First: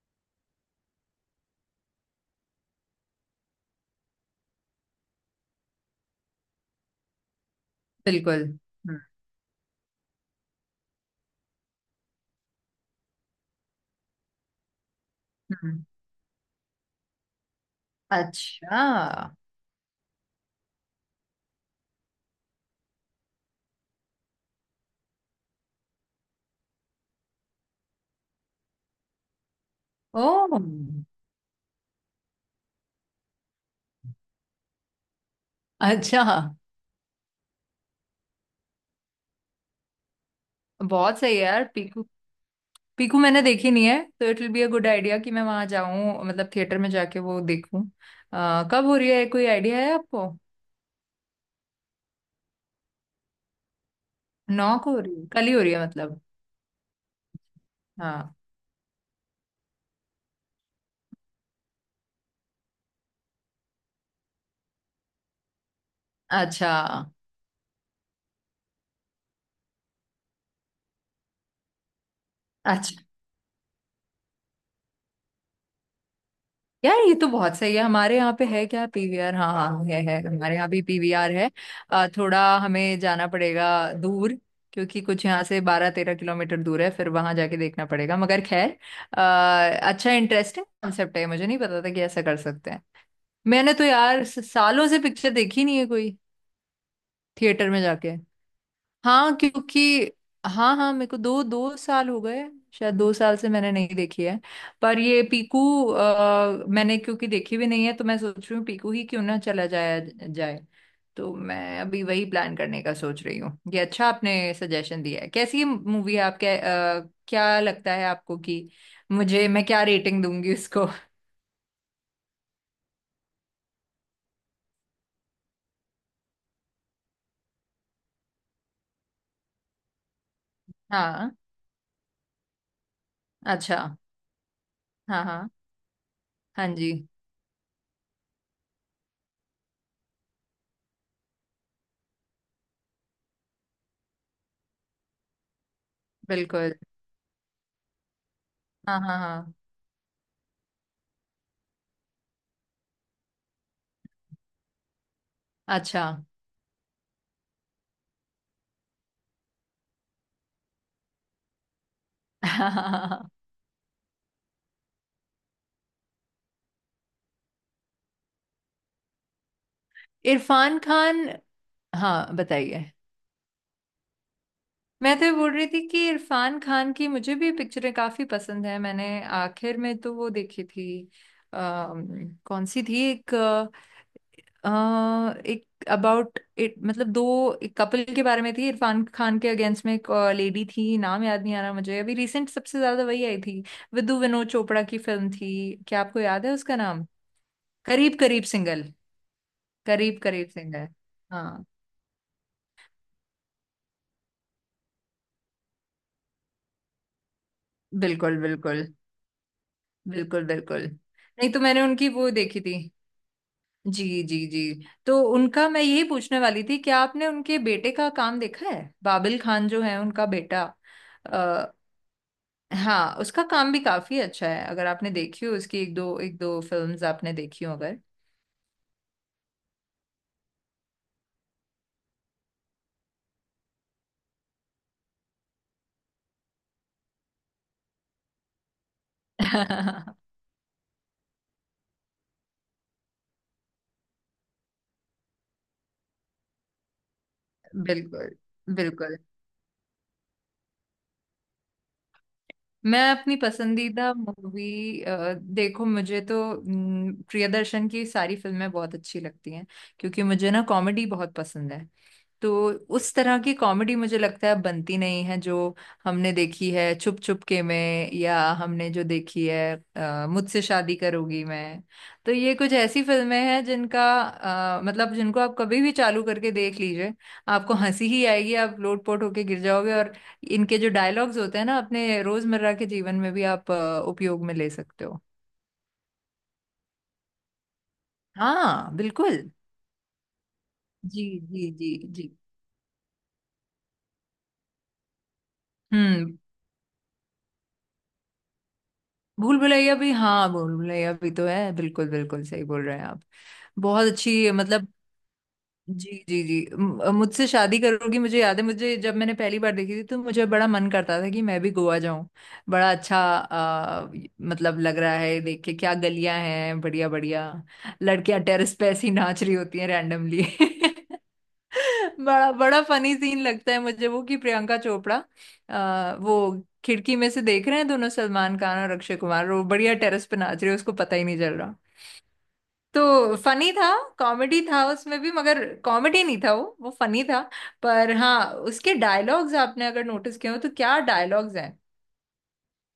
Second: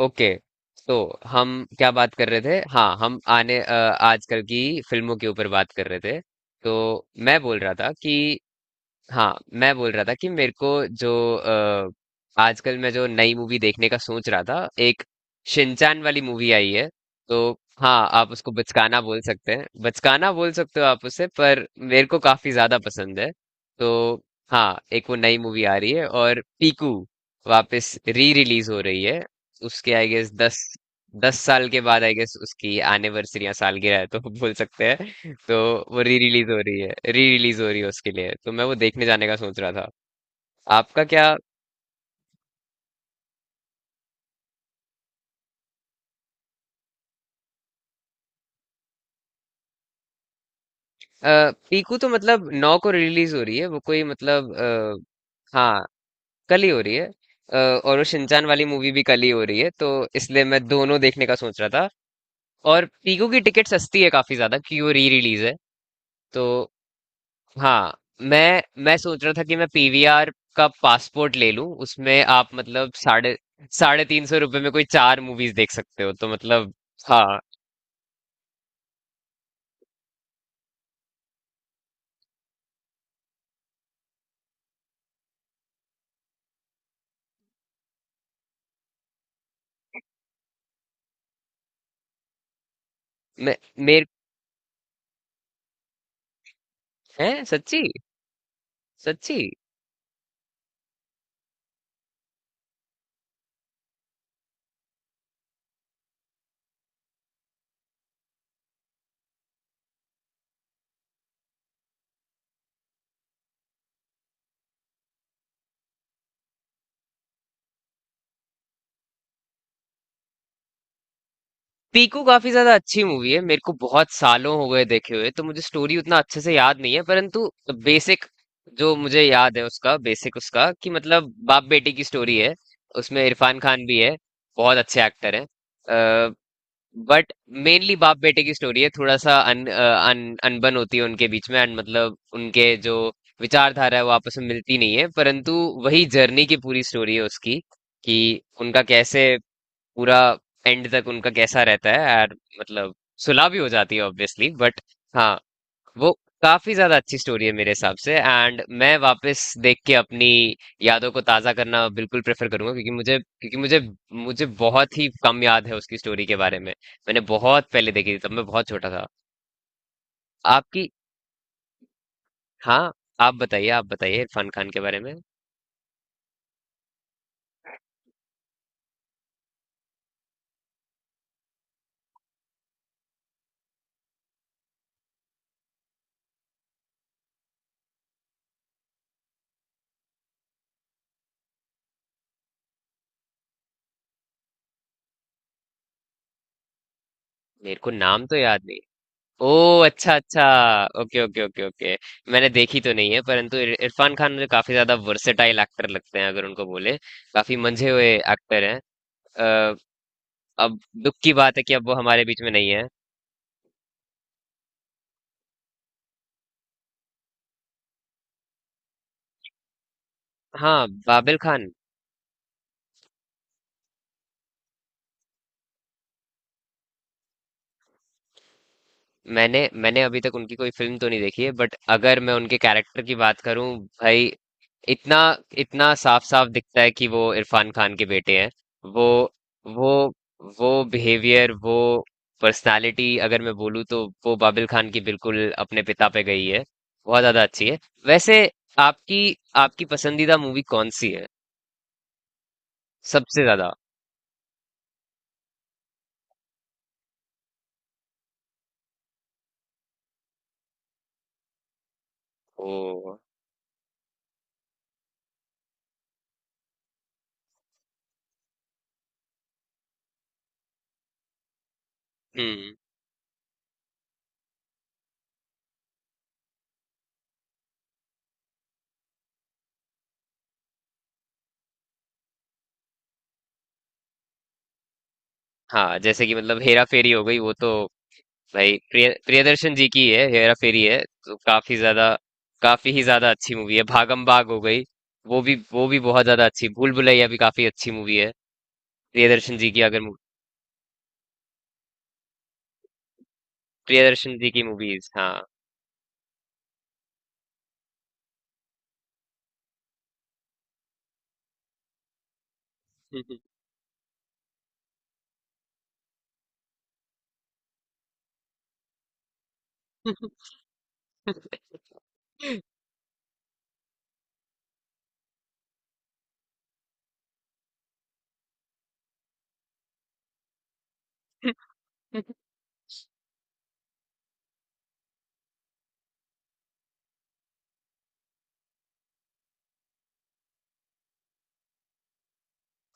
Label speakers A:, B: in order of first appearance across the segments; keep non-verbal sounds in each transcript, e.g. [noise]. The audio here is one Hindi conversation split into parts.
A: ओके। तो हम क्या बात कर रहे थे? हाँ, हम आजकल की फिल्मों के ऊपर बात कर रहे थे। तो मैं बोल रहा था कि
B: बिल्कुल। हम्म।
A: हाँ, मैं बोल रहा था कि मेरे को जो अ, आजकल मैं जो नई मूवी देखने का सोच रहा था, एक
B: हम्म।
A: शिनचान वाली मूवी आई है। तो हाँ, आप उसको
B: अच्छा।
A: बचकाना बोल सकते हैं, बचकाना बोल सकते हो आप उसे, पर मेरे को काफी ज्यादा पसंद है। तो हाँ, एक वो नई मूवी आ रही है और पीकू वापस री रिलीज हो रही है उसके। आई गेस दस
B: ओह,
A: दस साल के बाद आई गेस उसकी एनिवर्सरी या सालगिरह है, तो [laughs] बोल सकते हैं। तो वो री
B: अच्छा।
A: रिलीज हो रही है, री रिलीज हो रही है, उसके लिए तो मैं वो देखने जाने का सोच रहा था। आपका
B: बहुत
A: क्या?
B: सही है यार, पीकू। पीकू मैंने देखी नहीं है तो it will be a good idea कि मैं वहां जाऊं, मतलब थिएटर में जाके वो देखूं। कब हो रही है, कोई आइडिया है आपको?
A: पीकू तो मतलब 9 को रिलीज हो रही है। वो कोई मतलब
B: 9 को हो रही है? कल ही हो रही है
A: हाँ,
B: मतलब?
A: कल ही हो रही है। और वो
B: हाँ,
A: शिनचान वाली मूवी भी कल ही हो रही है, तो इसलिए मैं दोनों देखने का सोच रहा था। और पीकू की टिकट सस्ती है काफी ज्यादा क्योंकि वो री रिलीज है। तो
B: अच्छा,
A: हाँ, मैं सोच रहा था कि मैं पीवीआर का पासपोर्ट ले लूं। उसमें आप मतलब
B: अच्छा।
A: साढ़े साढ़े तीन सौ रुपए में कोई 4 मूवीज देख सकते हो, तो मतलब
B: यार ये तो
A: हाँ।
B: बहुत सही है। हमारे यहाँ पे है क्या पीवीआर? हाँ हाँ, है, हमारे यहाँ भी पीवीआर है। थोड़ा हमें जाना पड़ेगा दूर, क्योंकि कुछ यहाँ से 12-13 किलोमीटर दूर है। फिर वहां जाके देखना पड़ेगा, मगर खैर। अ, अच्छा, इंटरेस्टिंग कॉन्सेप्ट है, मुझे नहीं पता था कि ऐसा कर सकते हैं।
A: मे,
B: मैंने तो
A: मेरे
B: यार सालों से पिक्चर देखी नहीं है कोई,
A: हैं
B: थिएटर में
A: सच्ची?
B: जाके। हाँ,
A: सच्ची?
B: क्योंकि हाँ हाँ, मेरे को दो दो साल हो गए। शायद 2 साल से मैंने नहीं देखी है। पर ये पीकू मैंने क्योंकि देखी भी नहीं है तो मैं सोच रही हूँ पीकू ही क्यों ना चला जाया जाए। तो मैं अभी वही प्लान करने का सोच रही हूँ। ये अच्छा आपने सजेशन दिया है। कैसी मूवी है आपके, क्या लगता है आपको कि मुझे, मैं क्या रेटिंग दूंगी इसको? [laughs]
A: पीकू काफी ज्यादा अच्छी मूवी है। मेरे को बहुत सालों हो गए देखे हुए, तो मुझे स्टोरी उतना अच्छे से याद नहीं है, परंतु बेसिक जो मुझे याद है उसका, बेसिक उसका कि
B: हाँ,
A: मतलब बाप बेटी की स्टोरी है। उसमें इरफान
B: अच्छा।
A: खान भी है, बहुत अच्छे
B: हाँ
A: एक्टर हैं।
B: हाँ, हाँ जी।
A: बट मेनली बाप बेटे की स्टोरी है। थोड़ा सा अनबन होती है उनके बीच में एंड मतलब उनके जो विचारधारा है वो आपस में मिलती नहीं है, परंतु वही जर्नी की
B: बिल्कुल।
A: पूरी स्टोरी है उसकी, कि उनका
B: हाँ हाँ।
A: कैसे
B: हाँ,
A: पूरा एंड तक उनका कैसा रहता है यार। मतलब सुलह भी हो जाती है ऑब्वियसली, बट हाँ,
B: अच्छा।
A: वो काफी ज्यादा अच्छी स्टोरी है मेरे हिसाब से। एंड मैं वापस देख के अपनी यादों को ताजा करना बिल्कुल प्रेफर करूंगा,
B: [laughs]
A: क्योंकि मुझे मुझे बहुत ही कम याद है उसकी स्टोरी के बारे में। मैंने बहुत पहले देखी थी, तब मैं बहुत छोटा था।
B: इरफान
A: आपकी
B: खान। हाँ, बताइए।
A: हाँ, आप बताइए इरफान खान के बारे में।
B: मैं तो ये बोल रही थी कि इरफान खान की मुझे भी पिक्चरें काफी पसंद है। मैंने आखिर में तो वो देखी थी, कौन सी थी एक, अ, एक अबाउट इट, मतलब दो, एक कपल के बारे में थी, इरफान खान के अगेंस्ट में एक लेडी थी। नाम याद नहीं आ रहा मुझे अभी, रिसेंट सबसे ज्यादा वही आई थी। विदु विनोद चोपड़ा की फिल्म थी। क्या आपको याद है उसका नाम?
A: मेरे को
B: करीब
A: नाम तो
B: करीब
A: याद नहीं।
B: सिंगल।
A: ओ, अच्छा
B: करीब
A: अच्छा।
B: करीब सिंगल।
A: ओके ओके
B: हाँ।
A: Okay okay. मैंने देखी तो नहीं है, परंतु इरफान खान मुझे काफी ज्यादा वर्सेटाइल एक्टर लगते हैं अगर उनको बोले, काफी मंझे हुए
B: बिल्कुल
A: एक्टर हैं।
B: बिल्कुल।
A: अ,
B: बिल्कुल
A: अब
B: बिल्कुल।
A: दुख की
B: नहीं,
A: बात
B: तो
A: है कि
B: मैंने
A: अब वो
B: उनकी
A: हमारे
B: वो
A: बीच में
B: देखी
A: नहीं
B: थी।
A: है।
B: जी जी जी, तो उनका मैं यही पूछने वाली थी, क्या आपने उनके बेटे का काम देखा है? बाबिल खान जो है, उनका बेटा।
A: हाँ, बाबिल
B: आ,
A: खान।
B: हाँ, उसका काम भी काफी अच्छा है, अगर आपने देखी हो उसकी एक दो, एक दो फिल्म्स आपने देखी हो अगर।
A: मैंने मैंने अभी तक उनकी कोई फिल्म तो नहीं देखी है, बट अगर मैं उनके कैरेक्टर की बात करूं, भाई, इतना इतना साफ साफ दिखता है कि वो इरफान खान के बेटे हैं। वो वो
B: [laughs]
A: वो बिहेवियर, वो पर्सनालिटी, अगर मैं बोलूँ, तो वो बाबिल खान की बिल्कुल अपने पिता पे गई है। बहुत ज्यादा अच्छी है
B: बिल्कुल
A: वैसे।
B: बिल्कुल।
A: आपकी आपकी पसंदीदा मूवी कौन सी है?
B: मैं अपनी
A: सबसे ज्यादा?
B: पसंदीदा मूवी, देखो मुझे तो प्रियदर्शन की सारी फिल्में बहुत अच्छी लगती हैं, क्योंकि मुझे ना कॉमेडी बहुत पसंद है। तो उस
A: ओ।
B: तरह की कॉमेडी मुझे लगता है बनती नहीं है, जो हमने देखी है छुप छुप के में, या हमने जो देखी है मुझसे शादी करोगी। मैं, तो ये कुछ
A: हम्म।
B: ऐसी फिल्में हैं जिनका मतलब जिनको आप कभी भी चालू करके देख लीजिए, आपको हंसी ही आएगी, आप लोट पोट होके गिर जाओगे। और इनके जो डायलॉग्स होते हैं ना, अपने रोजमर्रा के जीवन में भी आप उपयोग में ले सकते हो।
A: हाँ, जैसे कि मतलब हेरा फेरी हो गई वो तो। भाई,
B: हाँ,
A: प्रिय
B: बिल्कुल।
A: प्रियदर्शन जी की है हेरा फेरी, है
B: जी
A: तो
B: जी जी। जी।
A: काफी ही ज्यादा अच्छी मूवी है। भागम भाग हो गई, वो भी बहुत
B: हम्म।
A: ज्यादा अच्छी। भूल भुलैया भी काफी अच्छी मूवी है। प्रियदर्शन
B: भूल
A: जी की
B: भुलैया
A: अगर
B: भी,
A: मू-
B: हाँ, भूल भुलैया भी तो है, बिल्कुल बिल्कुल सही बोल रहे हैं आप। बहुत
A: प्रियदर्शन जी
B: अच्छी,
A: की
B: मतलब
A: मूवीज, हाँ।
B: जी जी जी, मुझसे शादी करोगी मुझे याद है, मुझे जब मैंने पहली बार देखी थी तो मुझे बड़ा मन करता था कि मैं भी गोवा जाऊं। बड़ा अच्छा मतलब लग रहा है देख के, क्या गलियां हैं, बढ़िया बढ़िया। लड़कियां टेरेस पे ऐसी नाच रही होती हैं रैंडमली।
A: [laughs]
B: [laughs] बड़ा बड़ा फनी सीन लगता है मुझे वो, कि प्रियंका चोपड़ा वो खिड़की में से देख रहे हैं दोनों, सलमान खान और अक्षय कुमार, वो बढ़िया टेरेस पे नाच रहे हैं, उसको पता ही नहीं चल रहा। तो फनी था। कॉमेडी था उसमें भी, मगर कॉमेडी नहीं था, वो फनी था। पर हाँ, उसके डायलॉग्स आपने अगर नोटिस किए हो तो, क्या डायलॉग्स हैं।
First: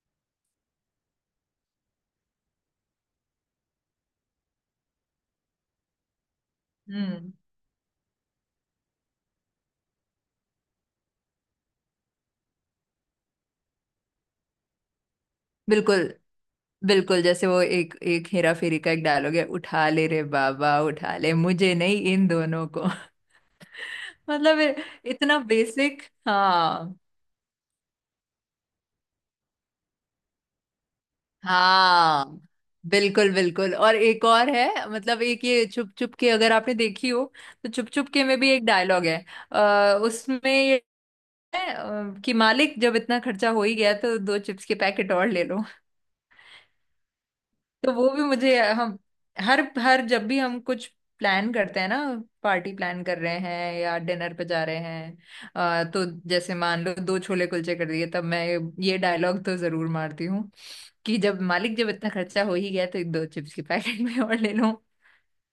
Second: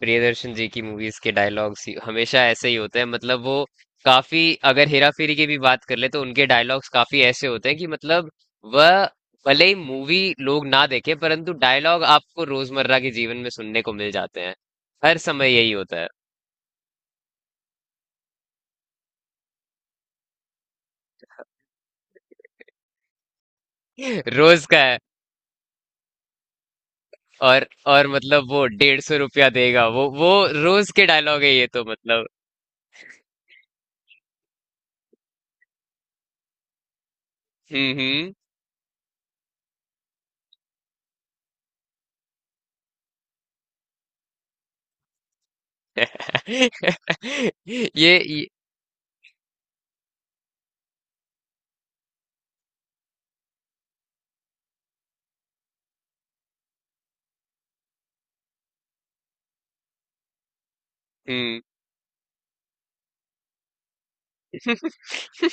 A: प्रियदर्शन जी की मूवीज के डायलॉग्स हमेशा ऐसे ही होते हैं। मतलब वो काफी अगर हेरा फेरी की भी बात कर ले, तो उनके डायलॉग्स काफी
B: हम्म।
A: ऐसे होते हैं कि मतलब वह, भले ही मूवी लोग ना देखे, परंतु डायलॉग आपको रोजमर्रा के जीवन में सुनने को मिल जाते हैं। हर समय यही होता
B: बिल्कुल
A: है।
B: बिल्कुल, जैसे वो एक, एक हेरा फेरी का एक डायलॉग है, उठा ले रे बाबा उठा ले, मुझे नहीं इन दोनों को। [laughs]
A: [laughs]
B: मतलब
A: रोज का है।
B: इतना बेसिक। हाँ।
A: और मतलब वो 150 रुपया देगा वो रोज के डायलॉग है ये, तो मतलब।
B: हाँ, बिल्कुल बिल्कुल। और एक और है, मतलब एक ये चुप चुप के, अगर आपने देखी हो, तो चुप
A: हम्म।
B: चुप के
A: हम्म।
B: में भी एक डायलॉग है, उसमें ये है, कि मालिक जब इतना खर्चा हो ही गया, तो दो चिप्स के पैकेट और ले लो।
A: [laughs] ये,
B: तो वो भी
A: ये
B: मुझे हम, हर हर जब भी हम कुछ प्लान करते हैं ना, पार्टी प्लान कर रहे हैं या डिनर पे जा रहे हैं, तो जैसे मान लो दो छोले कुलचे कर दिए, तब मैं ये डायलॉग तो जरूर मारती हूँ, कि जब
A: हम्म।
B: मालिक जब इतना खर्चा हो ही गया तो दो चिप्स की पैकेट में और ले लो।
A: [laughs]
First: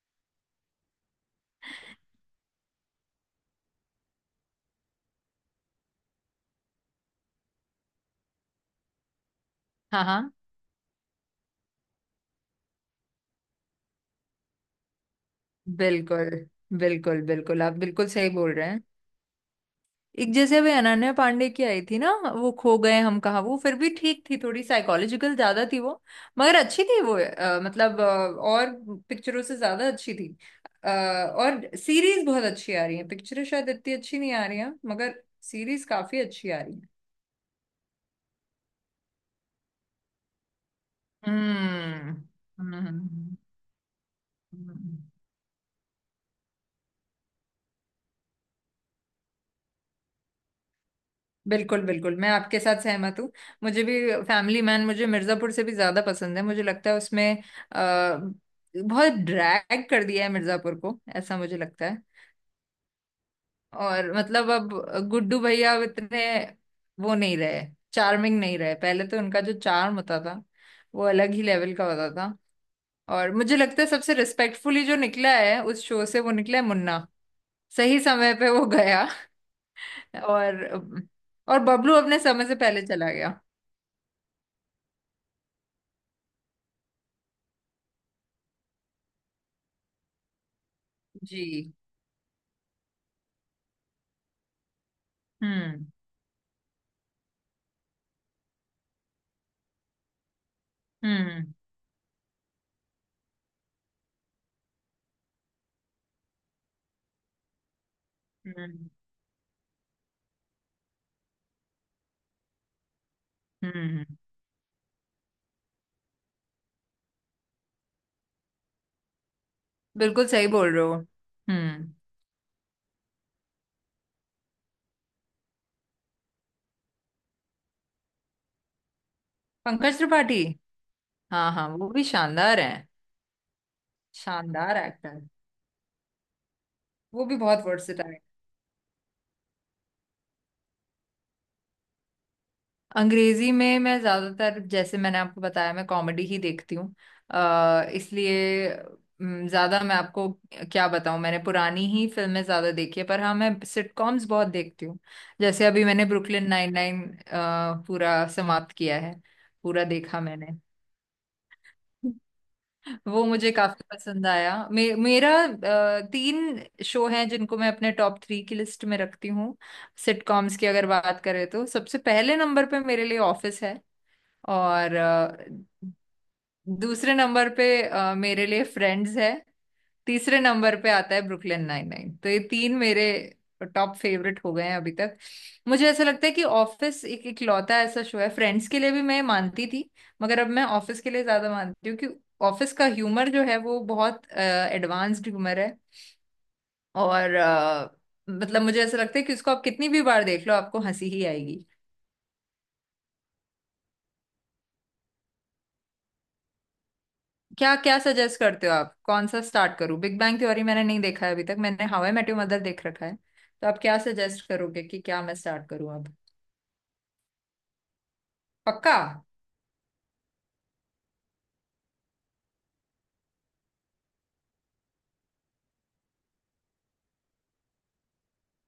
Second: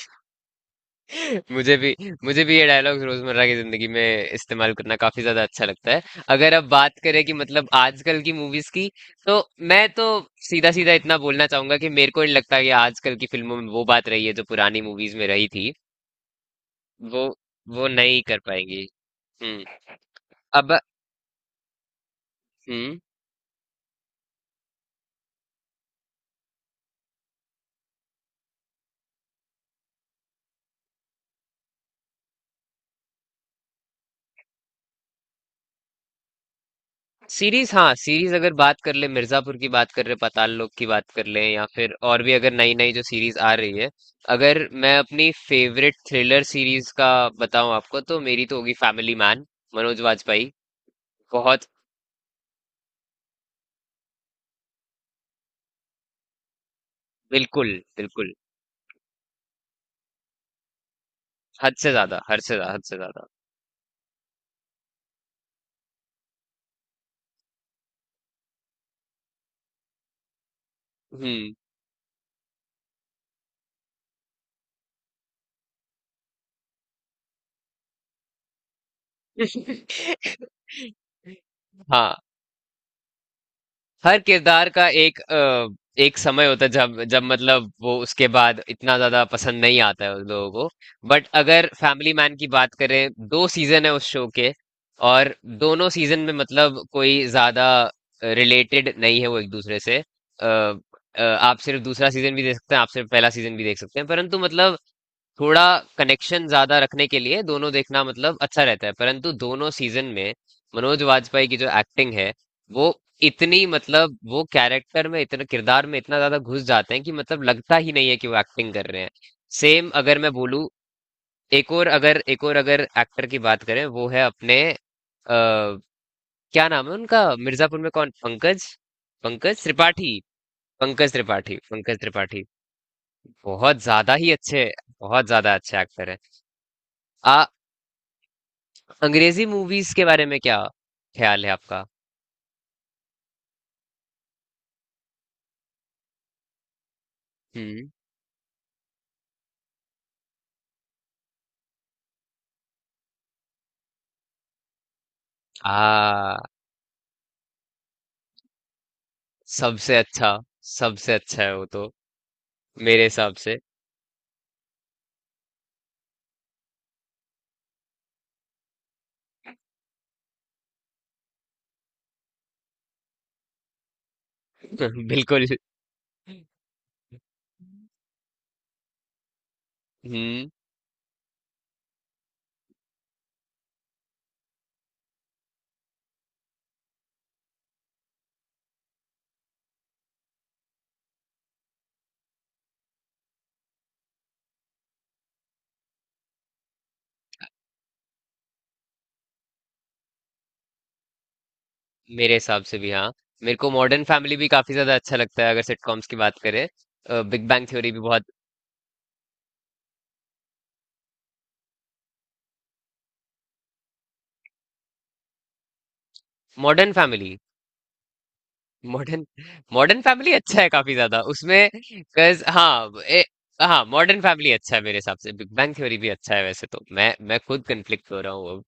A: मुझे भी, मुझे भी ये डायलॉग्स रोजमर्रा की जिंदगी में इस्तेमाल करना काफी ज्यादा अच्छा लगता है। अगर अब बात करें कि मतलब आजकल की मूवीज की, तो मैं
B: हाँ
A: तो
B: हाँ।
A: सीधा सीधा इतना बोलना चाहूंगा कि मेरे को नहीं लगता कि आजकल की फिल्मों में वो बात रही है जो पुरानी मूवीज में रही थी।
B: बिल्कुल बिल्कुल।
A: वो
B: बिल्कुल आप
A: वो
B: बिल्कुल
A: नहीं
B: सही
A: कर
B: बोल रहे हैं।
A: पाएंगी। हम्म।
B: एक जैसे अभी
A: अब।
B: अनन्या पांडे की आई थी ना, वो खो
A: हम्म।
B: गए हम कहाँ, वो फिर भी ठीक थी, थोड़ी साइकोलॉजिकल ज्यादा थी वो, मगर अच्छी थी वो। मतलब और पिक्चरों से ज्यादा अच्छी थी। और सीरीज बहुत अच्छी आ रही है, पिक्चरें शायद इतनी अच्छी नहीं आ रही हैं, मगर सीरीज काफी अच्छी आ रही है।
A: सीरीज, हाँ। सीरीज अगर बात कर ले, मिर्जापुर की बात कर रहे, पाताल लोक की बात कर ले, या फिर
B: हम्म।
A: और भी अगर नई
B: हम्म,
A: नई जो
B: हम्म।
A: सीरीज आ रही है। अगर मैं
B: हम्म।
A: अपनी फेवरेट थ्रिलर सीरीज का बताऊं आपको, तो मेरी तो होगी फैमिली मैन। मनोज वाजपेयी। बहुत।
B: बिल्कुल बिल्कुल, मैं आपके साथ सहमत हूँ। मुझे भी फैमिली मैन, मुझे मिर्जापुर से भी ज्यादा पसंद है। मुझे लगता है उसमें
A: बिल्कुल
B: आ,
A: बिल्कुल।
B: बहुत ड्रैग कर दिया है मिर्जापुर को, ऐसा मुझे
A: हद
B: लगता
A: से
B: है।
A: ज्यादा, हद से ज्यादा, हद से ज्यादा।
B: और मतलब अब गुड्डू भैया अब इतने, वो नहीं रहे, चार्मिंग नहीं रहे। पहले तो उनका जो चार्म होता था, वो अलग ही
A: हम्म।
B: लेवल का होता था। और मुझे लगता है सबसे रिस्पेक्टफुली जो निकला है उस शो से, वो निकला है मुन्ना, सही समय पे वो गया। [laughs] और
A: [laughs]
B: और बबलू
A: हाँ।
B: अपने समय से पहले चला गया।
A: हर किरदार का एक समय होता है, जब जब मतलब वो उसके बाद इतना ज्यादा पसंद नहीं आता है उन लोगों को। बट अगर
B: जी।
A: फैमिली मैन की बात करें, 2 सीजन है उस शो के और
B: हम्म।
A: दोनों सीजन में मतलब कोई ज्यादा रिलेटेड नहीं है वो एक दूसरे से।
B: हम्म।
A: आप सिर्फ दूसरा सीजन भी देख सकते हैं, आप सिर्फ पहला सीजन भी देख सकते हैं, परंतु मतलब थोड़ा कनेक्शन ज्यादा रखने के लिए दोनों देखना मतलब अच्छा रहता
B: हम्म।
A: है। परंतु दोनों सीजन में मनोज वाजपेयी की जो एक्टिंग है, वो इतनी
B: हम्म,
A: मतलब वो कैरेक्टर में इतना किरदार में इतना ज्यादा घुस जाते हैं कि मतलब लगता ही नहीं है कि वो एक्टिंग कर रहे हैं। सेम अगर
B: बिल्कुल
A: मैं
B: सही
A: बोलूं,
B: बोल रहे हो।
A: एक और
B: हम्म।
A: अगर एक और अगर एक्टर की बात करें, वो है अपने क्या नाम है उनका मिर्जापुर में, कौन? पंकज पंकज
B: पंकज
A: त्रिपाठी।
B: त्रिपाठी।
A: पंकज
B: हाँ
A: त्रिपाठी।
B: हाँ, वो
A: पंकज
B: भी
A: त्रिपाठी।
B: शानदार हैं।
A: बहुत ज्यादा ही अच्छे,
B: शानदार एक्टर।
A: बहुत ज्यादा अच्छे एक्टर हैं।
B: वो
A: आ
B: भी बहुत वर्सेटाइल।
A: अंग्रेजी मूवीज के बारे में क्या ख्याल है आपका?
B: अंग्रेजी में मैं ज्यादातर, जैसे मैंने आपको बताया, मैं कॉमेडी ही देखती हूँ,
A: हम्म।
B: इसलिए ज्यादा मैं आपको क्या बताऊँ। मैंने पुरानी ही फिल्में ज्यादा देखी है, पर हाँ, मैं सिटकॉम्स बहुत देखती हूँ। जैसे अभी मैंने
A: आ
B: ब्रुकलिन नाइन नाइन पूरा समाप्त किया है, पूरा
A: सबसे
B: देखा
A: अच्छा।
B: मैंने।
A: सबसे अच्छा है वो तो मेरे
B: वो
A: हिसाब
B: मुझे
A: से।
B: काफी पसंद आया। मेरा तीन शो हैं जिनको मैं अपने टॉप थ्री की लिस्ट में रखती हूँ। सिटकॉम्स की अगर बात करें तो सबसे पहले नंबर पे मेरे लिए ऑफिस है, और
A: [laughs] बिल्कुल।
B: दूसरे नंबर पे मेरे लिए फ्रेंड्स है, तीसरे
A: हम्म।
B: नंबर पे आता है ब्रुकलिन नाइन नाइन। तो ये तीन मेरे टॉप फेवरेट हो गए हैं अभी तक। मुझे ऐसा लगता है कि ऑफिस एक इकलौता ऐसा शो है, फ्रेंड्स के लिए भी मैं मानती थी मगर अब मैं ऑफिस के लिए ज्यादा मानती हूँ, कि ऑफिस का ह्यूमर जो है वो बहुत एडवांस्ड ह्यूमर है। और मतलब मुझे ऐसा लगता है कि उसको आप कितनी भी बार देख लो, आपको हंसी ही आएगी।
A: मेरे हिसाब से भी, हाँ। मेरे को मॉडर्न फैमिली भी काफी ज्यादा अच्छा लगता है अगर सिटकॉम्स की बात करें। बिग बैंग
B: क्या
A: थ्योरी
B: क्या
A: भी बहुत।
B: सजेस्ट करते हो आप, कौन सा स्टार्ट करूं? बिग बैंग थ्योरी मैंने नहीं देखा है अभी तक, मैंने How I Met Your Mother देख रखा है। तो आप क्या सजेस्ट करोगे कि क्या मैं स्टार्ट करूं अब?
A: Modern Family.
B: पक्का?
A: मॉडर्न मॉडर्न फैमिली अच्छा है, काफी ज्यादा उसमें। हाँ, हाँ, मॉडर्न फैमिली अच्छा है मेरे हिसाब से। बिग बैंग थ्योरी भी अच्छा है वैसे तो। मैं खुद कंफ्लिक्ट हो रहा हूँ,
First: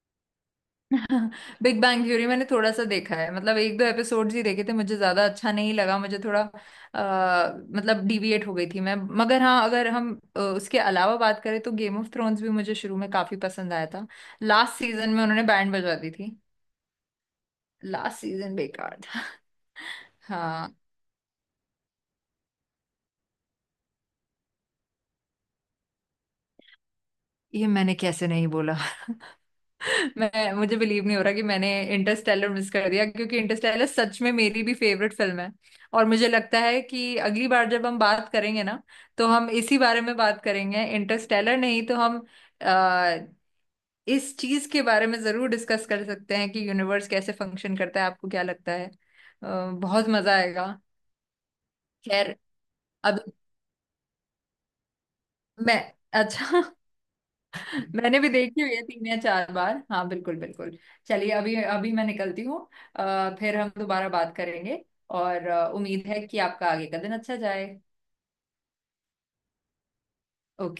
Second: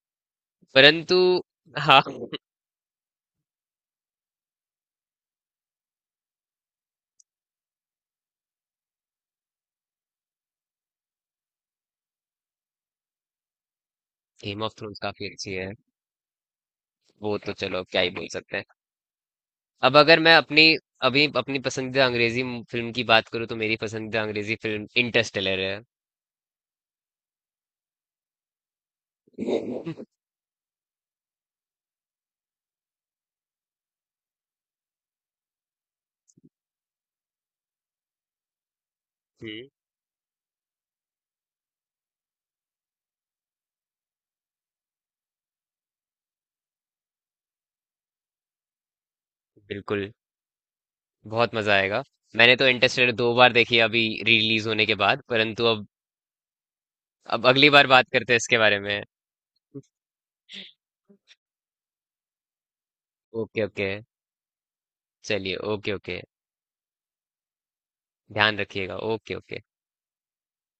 A: परंतु
B: [laughs] बिग
A: हाँ।
B: बैंग थ्योरी
A: [laughs]
B: मैंने थोड़ा सा देखा है, मतलब एक दो एपिसोड्स ही देखे थे, मुझे ज्यादा अच्छा नहीं लगा, मुझे थोड़ा मतलब डिविएट हो गई थी मैं। मगर हाँ, अगर हम उसके अलावा बात करें तो गेम ऑफ थ्रोन्स भी मुझे शुरू में काफी पसंद आया था,
A: Game of
B: last
A: Thrones
B: season में
A: काफी
B: उन्होंने
A: अच्छी है।
B: बैंड बजवा दी थी।
A: वो तो चलो क्या ही
B: लास्ट
A: बोल
B: सीजन
A: सकते हैं।
B: बेकार था।
A: अब अगर
B: [laughs]
A: मैं अपनी
B: हाँ।
A: अभी अपनी पसंदीदा अंग्रेजी फिल्म की बात करूँ, तो मेरी पसंदीदा अंग्रेजी फिल्म इंटरस्टेलर है।
B: ये मैंने कैसे नहीं बोला।
A: [laughs]
B: मैं, मुझे बिलीव नहीं हो रहा कि मैंने इंटरस्टेलर मिस कर दिया, क्योंकि इंटरस्टेलर सच में मेरी भी फेवरेट फिल्म है। और मुझे लगता है कि अगली बार जब हम बात करेंगे ना, तो हम
A: हम्म।
B: इसी बारे में बात करेंगे इंटरस्टेलर, नहीं तो हम आ, इस चीज के बारे में जरूर डिस्कस कर सकते हैं कि यूनिवर्स कैसे फंक्शन करता है, आपको क्या लगता है? बहुत
A: बिल्कुल।
B: मजा आएगा।
A: बहुत मजा आएगा।
B: खैर,
A: मैंने तो इंटरस्टेलर
B: अभी
A: 2 बार देखी है अभी रिलीज होने के बाद, परंतु
B: मैं।
A: अब
B: अच्छा। [laughs]
A: अब अगली बार बात
B: मैंने भी
A: करते हैं इसके
B: देखी हुई
A: बारे
B: है
A: में।
B: 3 या 4 बार, हाँ, बिल्कुल बिल्कुल।
A: [laughs]
B: चलिए, अभी अभी मैं निकलती हूँ, फिर
A: ओके
B: हम
A: ओके।
B: दोबारा बात करेंगे। और
A: चलिए, ओके
B: उम्मीद है
A: ओके।
B: कि आपका आगे का दिन अच्छा जाए।
A: ध्यान रखिएगा। Okay okay.
B: ओके।